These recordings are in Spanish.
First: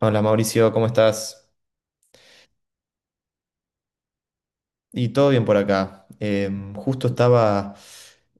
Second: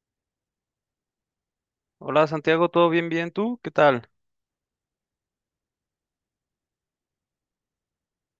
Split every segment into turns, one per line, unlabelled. Hola Mauricio, ¿cómo estás?
Hola Santiago, ¿todo bien, bien? ¿Tú qué tal?
Y todo bien por acá. Justo estaba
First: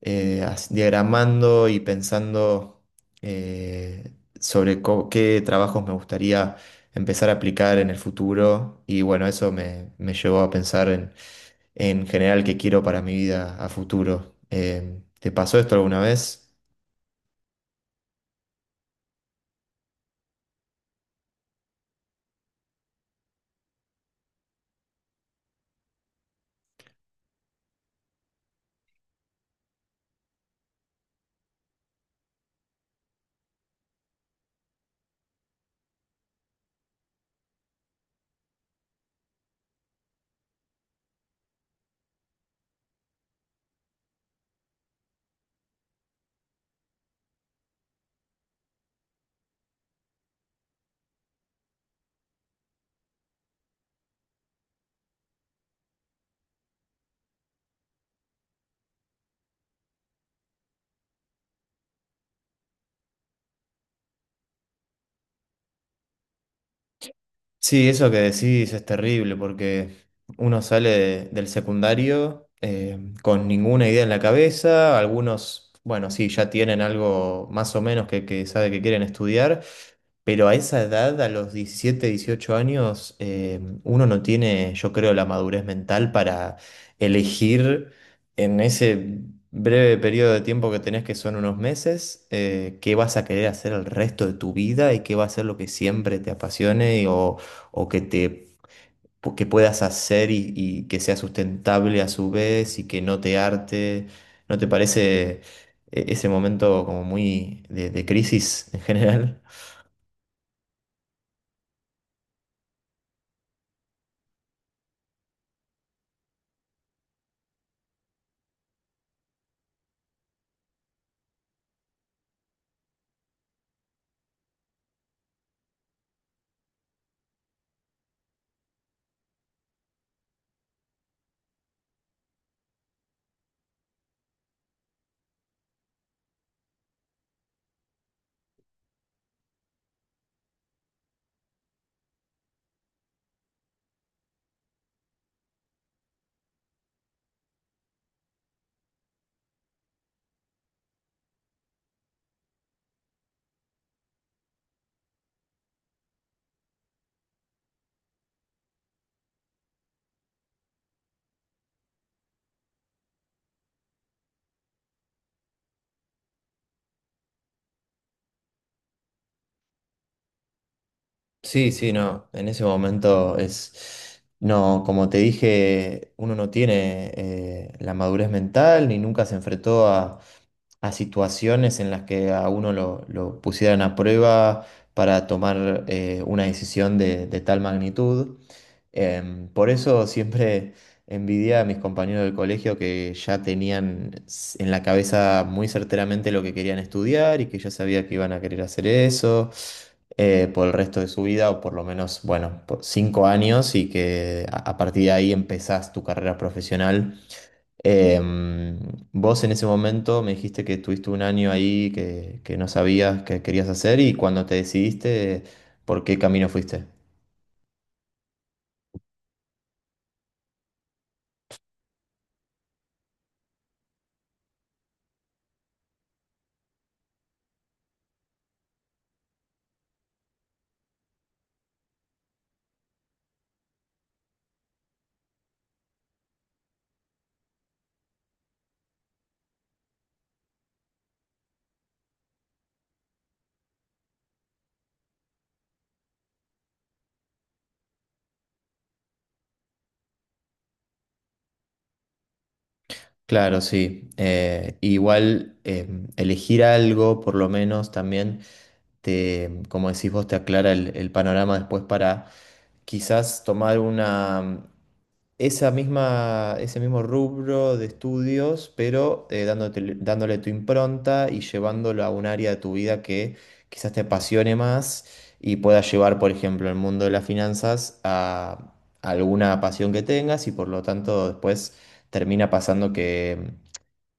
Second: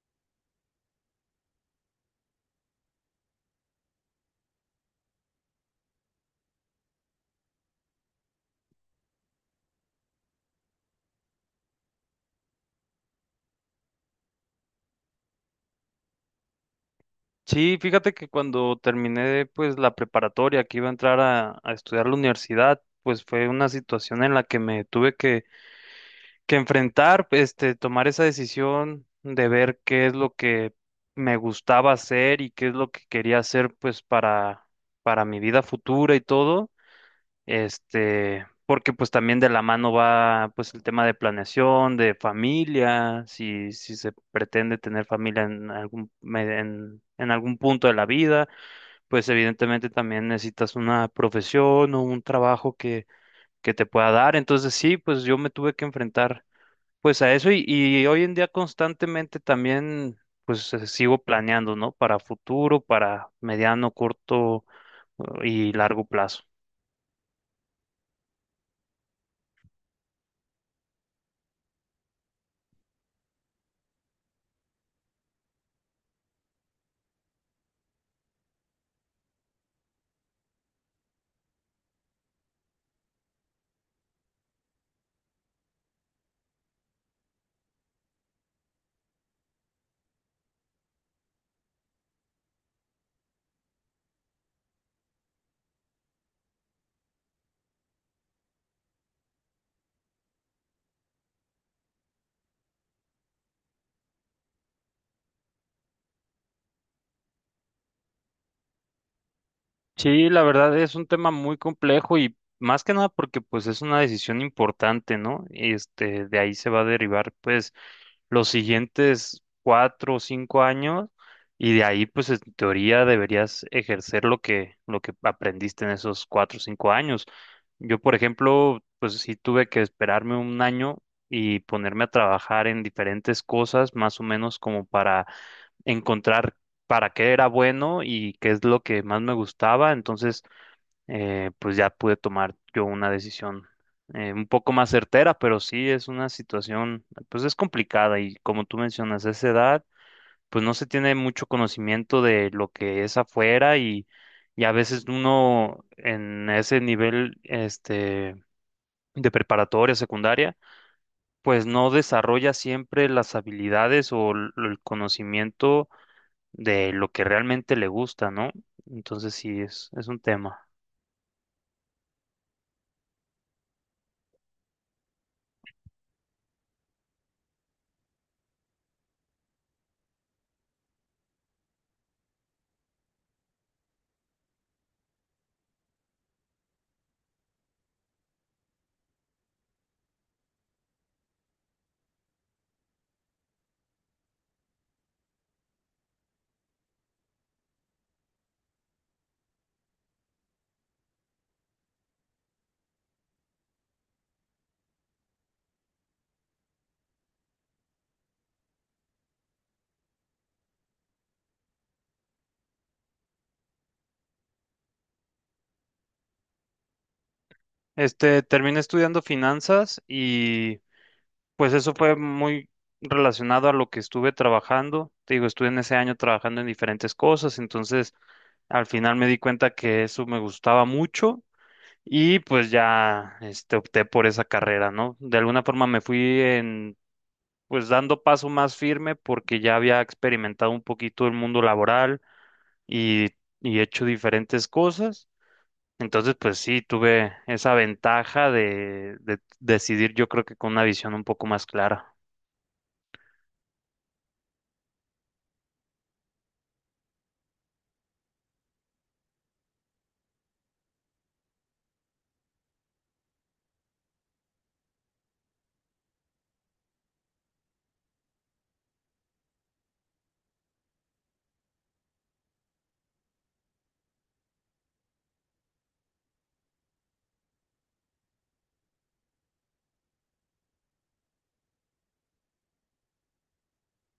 diagramando y pensando eh, qué trabajos me gustaría empezar a aplicar en el futuro. Y bueno, eso me llevó a pensar en general qué quiero para mi vida a futuro. ¿Te pasó esto alguna vez?
Sí, fíjate que cuando terminé pues la preparatoria que iba a entrar a estudiar la universidad, pues fue una situación en la que me tuve que enfrentar, este, tomar esa decisión de ver qué es lo que me gustaba hacer y qué es lo que quería hacer pues para mi vida futura y todo. Este, porque pues también de la mano va pues el tema de planeación, de familia, si se pretende tener familia en en algún punto de la vida, pues evidentemente también necesitas una profesión o un trabajo que te pueda dar. Entonces sí, pues yo me tuve que enfrentar pues a eso y hoy en día constantemente también pues sigo planeando, ¿no? Para futuro, para mediano, corto y largo plazo.
Sí, eso que decís es terrible porque uno sale del secundario con ninguna idea en la cabeza. Algunos, bueno, sí, ya tienen algo más o menos que sabe que quieren estudiar, pero a esa edad, a los 17, 18 años, uno no tiene, yo creo, la madurez mental para elegir en ese breve periodo de tiempo que tenés, que son unos meses, qué vas a querer hacer el resto de tu vida y qué va a ser lo que siempre te apasione o, o que te, que puedas hacer y que sea sustentable a su vez y que no te harte. ¿No te parece ese momento como muy de crisis en general?
Sí, la verdad es un tema muy complejo y más que nada porque pues es una decisión importante, ¿no? Y este, de ahí se va a derivar pues los siguientes cuatro o cinco años y de ahí pues en teoría deberías ejercer lo que aprendiste en esos cuatro o cinco años. Yo, por ejemplo, pues sí tuve que esperarme un año y ponerme a trabajar en diferentes cosas, más o menos como para encontrar para qué era bueno y qué es lo que más me gustaba. Entonces, pues ya pude tomar yo una decisión un poco más certera, pero sí es una situación, pues es complicada y como tú mencionas, a esa edad, pues no se tiene mucho conocimiento de lo que es afuera y a veces uno en ese nivel, este, de preparatoria, secundaria, pues no desarrolla siempre las habilidades o el conocimiento de lo que realmente le gusta, ¿no? Entonces sí, es un tema.
Sí, sí, no, en ese momento es, no, como te dije, uno no tiene la madurez mental ni nunca se enfrentó a situaciones en las que a uno lo pusieran a prueba para tomar una decisión de tal magnitud. Por eso siempre envidia a mis compañeros del colegio que ya tenían en la cabeza muy certeramente lo que querían estudiar y que ya sabía que iban a querer hacer eso por el resto de su vida, o por lo menos, bueno, por cinco años, y que a partir de ahí empezás tu carrera profesional. Em, Vos en ese momento me dijiste que tuviste un año ahí que no sabías qué querías hacer y cuando te decidiste, ¿por qué camino fuiste?
Este, terminé estudiando finanzas y pues eso fue muy relacionado a lo que estuve trabajando. Te digo, estuve en ese año trabajando en diferentes cosas, entonces al final me di cuenta que eso me gustaba mucho y pues ya este, opté por esa carrera, ¿no? De alguna forma me fui en, pues dando paso más firme porque ya había experimentado un poquito el mundo laboral y, y he hecho diferentes cosas. Entonces, pues sí, tuve esa ventaja de decidir, yo creo que con una visión un poco más clara.
Claro, sí. Igual, elegir algo, por lo menos también, te, como decís vos, te aclara el panorama después para quizás tomar una, esa misma, ese mismo rubro de estudios, pero dándole tu impronta y llevándolo a un área de tu vida que quizás te apasione más y puedas llevar, por ejemplo, el mundo de las finanzas a alguna pasión que tengas, y por lo tanto después termina pasando que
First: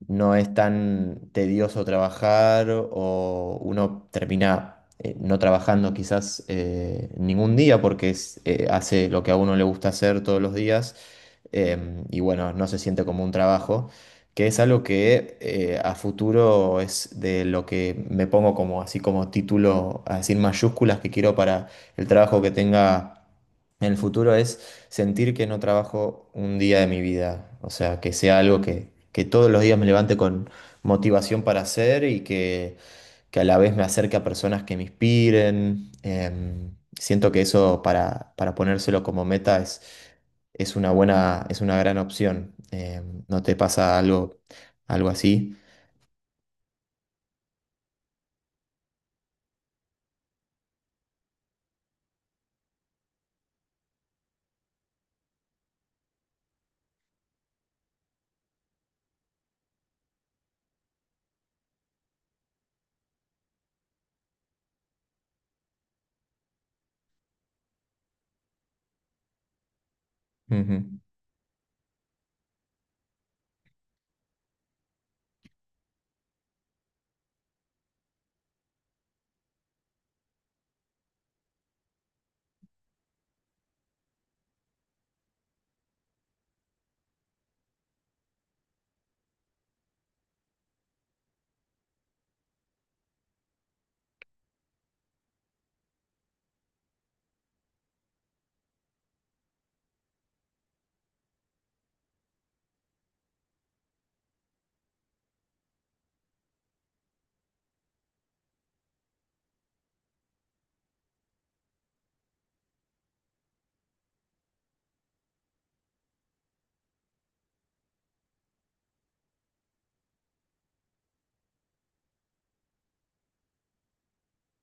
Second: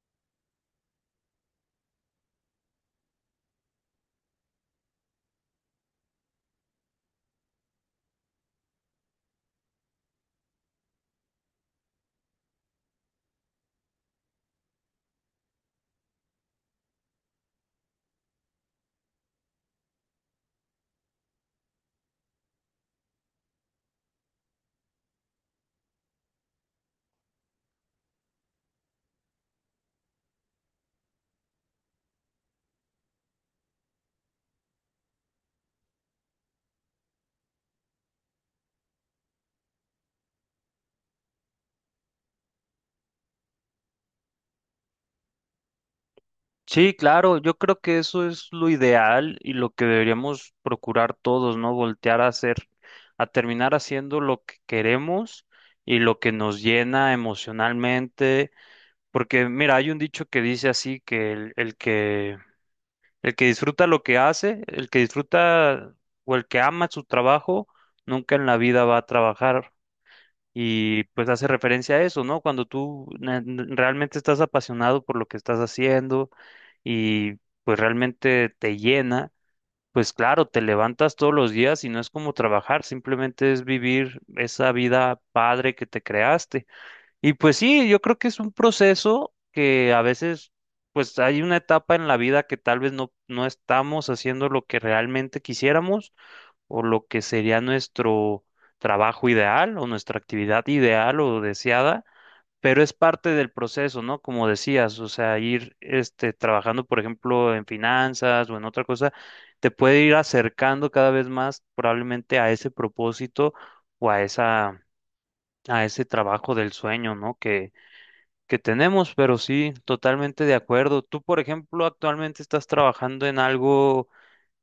no es tan tedioso trabajar, o uno termina... no trabajando quizás ningún día porque es, hace lo que a uno le gusta hacer todos los días. Y bueno, no se siente como un trabajo, que es algo que a futuro es de lo que me pongo como así como título, así en mayúsculas, que quiero para el trabajo que tenga. En el futuro es sentir que no trabajo un día de mi vida, o sea, que sea algo que todos los días me levante con motivación para hacer y que a la vez me acerque a personas que me inspiren. Siento que eso para ponérselo como meta es una buena, es una gran opción. ¿No te pasa algo, algo así?
Sí, claro, yo creo que eso es lo ideal y lo que deberíamos procurar todos, ¿no? Voltear a hacer, a terminar haciendo lo que queremos y lo que nos llena emocionalmente. Porque, mira, hay un dicho que dice así que el que El que disfruta lo que hace, el que disfruta o el que ama su trabajo, nunca en la vida va a trabajar.
Ujú.
Y pues hace referencia a eso, ¿no? Cuando tú realmente estás apasionado por lo que estás haciendo y pues realmente te llena, pues claro, te levantas todos los días y no es como trabajar, simplemente es vivir esa vida padre que te creaste. Y pues sí, yo creo que es un proceso que a veces, pues hay una etapa en la vida que tal vez no estamos haciendo lo que realmente quisiéramos o lo que sería nuestro trabajo ideal o nuestra actividad ideal o deseada, pero es parte del proceso, ¿no? Como decías, o sea, ir este, trabajando, por ejemplo, en finanzas o en otra cosa, te puede ir acercando cada vez más probablemente a ese propósito o a esa, a ese trabajo del sueño, ¿no? Que tenemos, pero sí, totalmente de acuerdo. Tú, por ejemplo, actualmente estás trabajando en algo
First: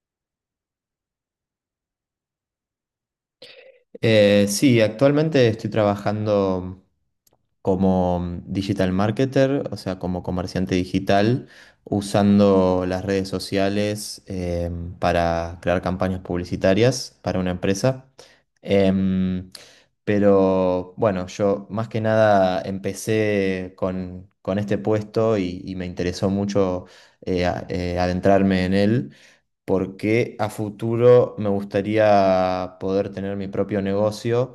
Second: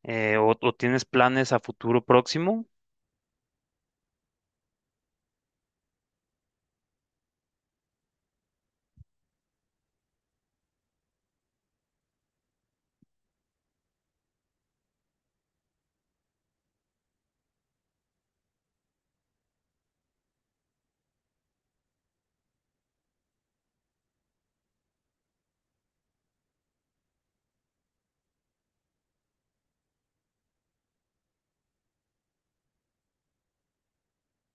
o tienes planes a futuro próximo.
Sí, actualmente estoy trabajando como digital marketer, o sea, como comerciante digital, usando las redes sociales para crear campañas publicitarias para una empresa. Em, pero bueno, yo más que nada empecé con este puesto y me interesó mucho adentrarme en él, porque a futuro me gustaría poder tener mi propio negocio,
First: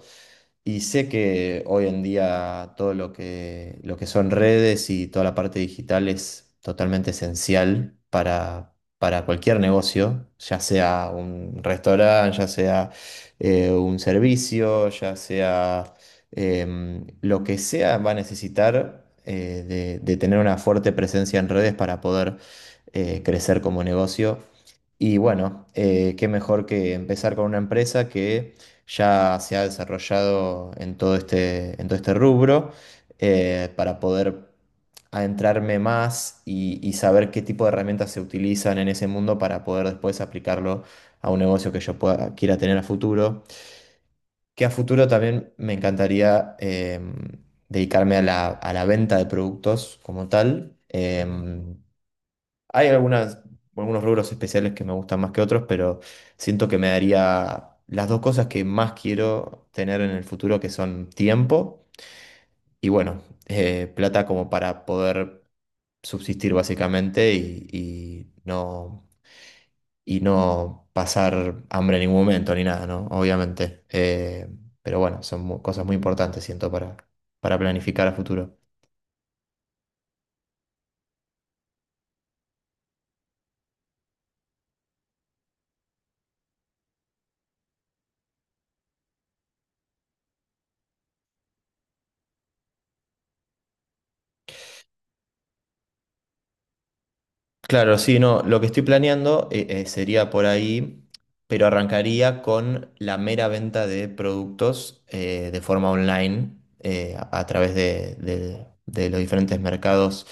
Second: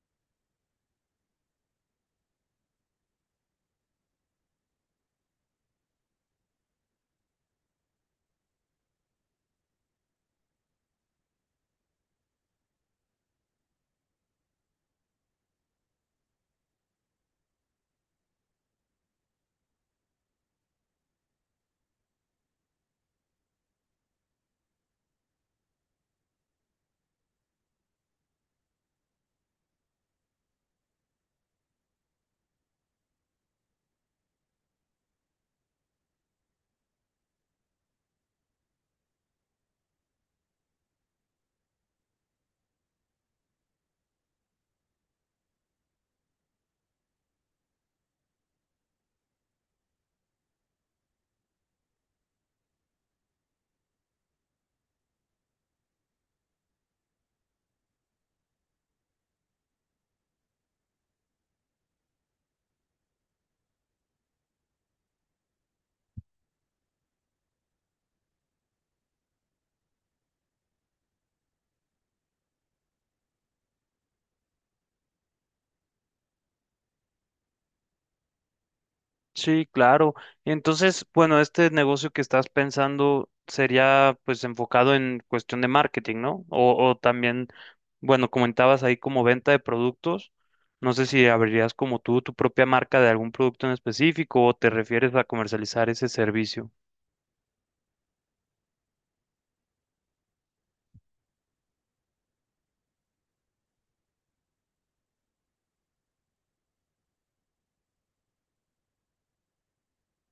y sé que hoy en día todo lo lo que son redes y toda la parte digital es totalmente esencial para cualquier negocio, ya sea un restaurante, ya sea un servicio, ya sea lo que sea, va a necesitar de tener una fuerte presencia en redes para poder crecer como negocio. Y bueno, qué mejor que empezar con una empresa que ya se ha desarrollado en en todo este rubro, para poder adentrarme más y saber qué tipo de herramientas se utilizan en ese mundo, para poder después aplicarlo a un negocio que yo pueda, quiera tener a futuro. Que a futuro también me encantaría, dedicarme a a la venta de productos como tal. Hay algunas, algunos rubros especiales que me gustan más que otros, pero siento que me daría las dos cosas que más quiero tener en el futuro, que son tiempo y bueno, plata, como para poder subsistir básicamente y no pasar hambre en ningún momento ni nada, ¿no? Obviamente. Pero bueno, son cosas muy importantes, siento, para planificar a futuro.
Sí, claro. Entonces, bueno, este negocio que estás pensando sería pues enfocado en cuestión de marketing, ¿no? O también, bueno, comentabas ahí como venta de productos. No sé si abrirías como tú tu propia marca de algún producto en específico o te refieres a comercializar ese servicio.
Claro, sí, no, lo que estoy planeando sería por ahí, pero arrancaría con la mera venta de productos de forma online, a través de los diferentes mercados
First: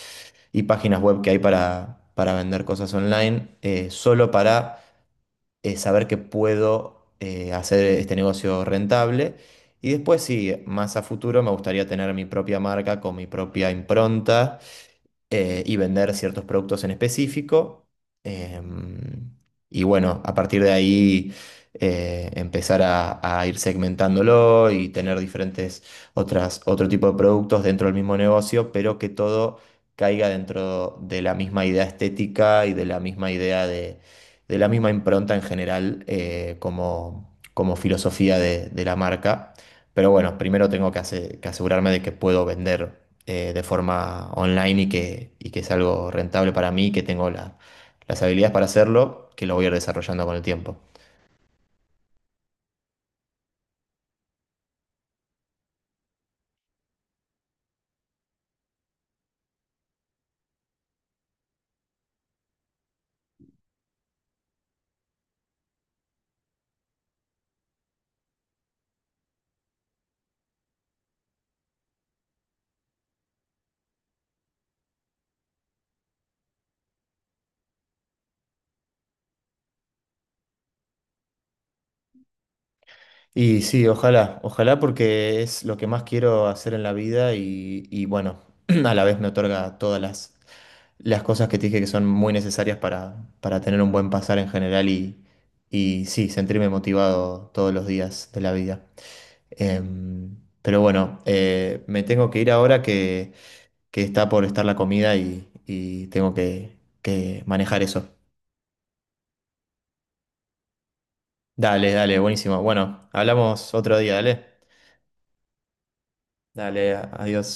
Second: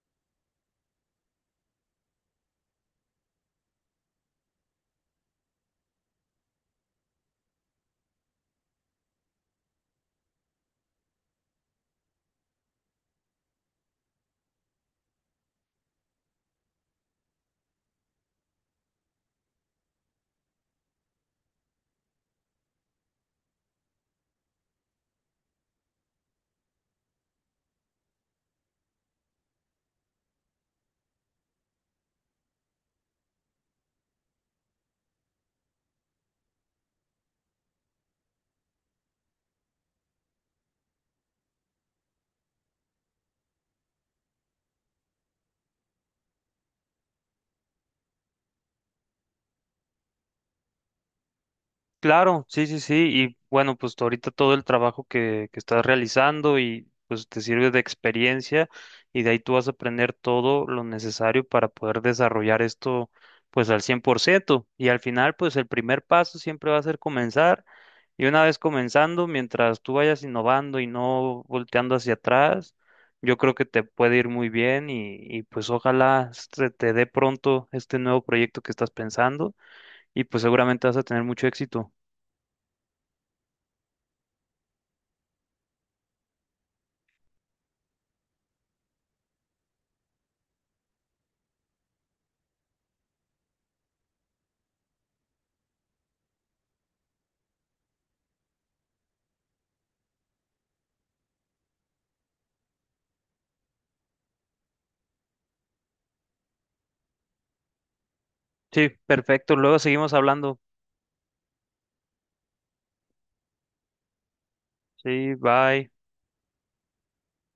y páginas web que hay para vender cosas online, solo para saber que puedo hacer este negocio rentable. Y después, sí, más a futuro me gustaría tener mi propia marca con mi propia impronta, y vender ciertos productos en específico. em, y bueno, a partir de ahí empezar a ir segmentándolo y tener diferentes otras, otro tipo de productos dentro del mismo negocio, pero que todo caiga dentro de la misma idea estética y de la misma idea de la misma impronta en general, como filosofía de la marca. Pero bueno, primero tengo que asegurarme de que puedo vender de forma online y que es algo rentable para mí, que tengo las habilidades para hacerlo, que lo voy a ir desarrollando con el tiempo.
Claro, sí, sí, sí. Y bueno, pues tú ahorita todo el trabajo que estás realizando y pues te sirve de experiencia y de ahí tú vas a aprender todo lo necesario para poder desarrollar esto pues al 100%. Y al final pues el primer paso siempre va a ser comenzar. Y una vez comenzando, mientras tú vayas innovando y no volteando hacia atrás, yo creo que te puede ir muy bien y pues ojalá se te dé pronto este nuevo proyecto que estás pensando y pues seguramente vas a tener mucho éxito.
Y sí, ojalá, ojalá, porque es lo que más quiero hacer en la vida y bueno, a la vez me otorga todas las cosas que te dije que son muy necesarias para tener un buen pasar en general y sí, sentirme motivado todos los días de la vida. Pero bueno, me tengo que ir ahora que está por estar la comida y tengo que manejar eso.
Sí, perfecto. Luego seguimos hablando.
Dale, dale, buenísimo. Bueno, hablamos otro día, dale.
Sí, bye.
Dale, adiós.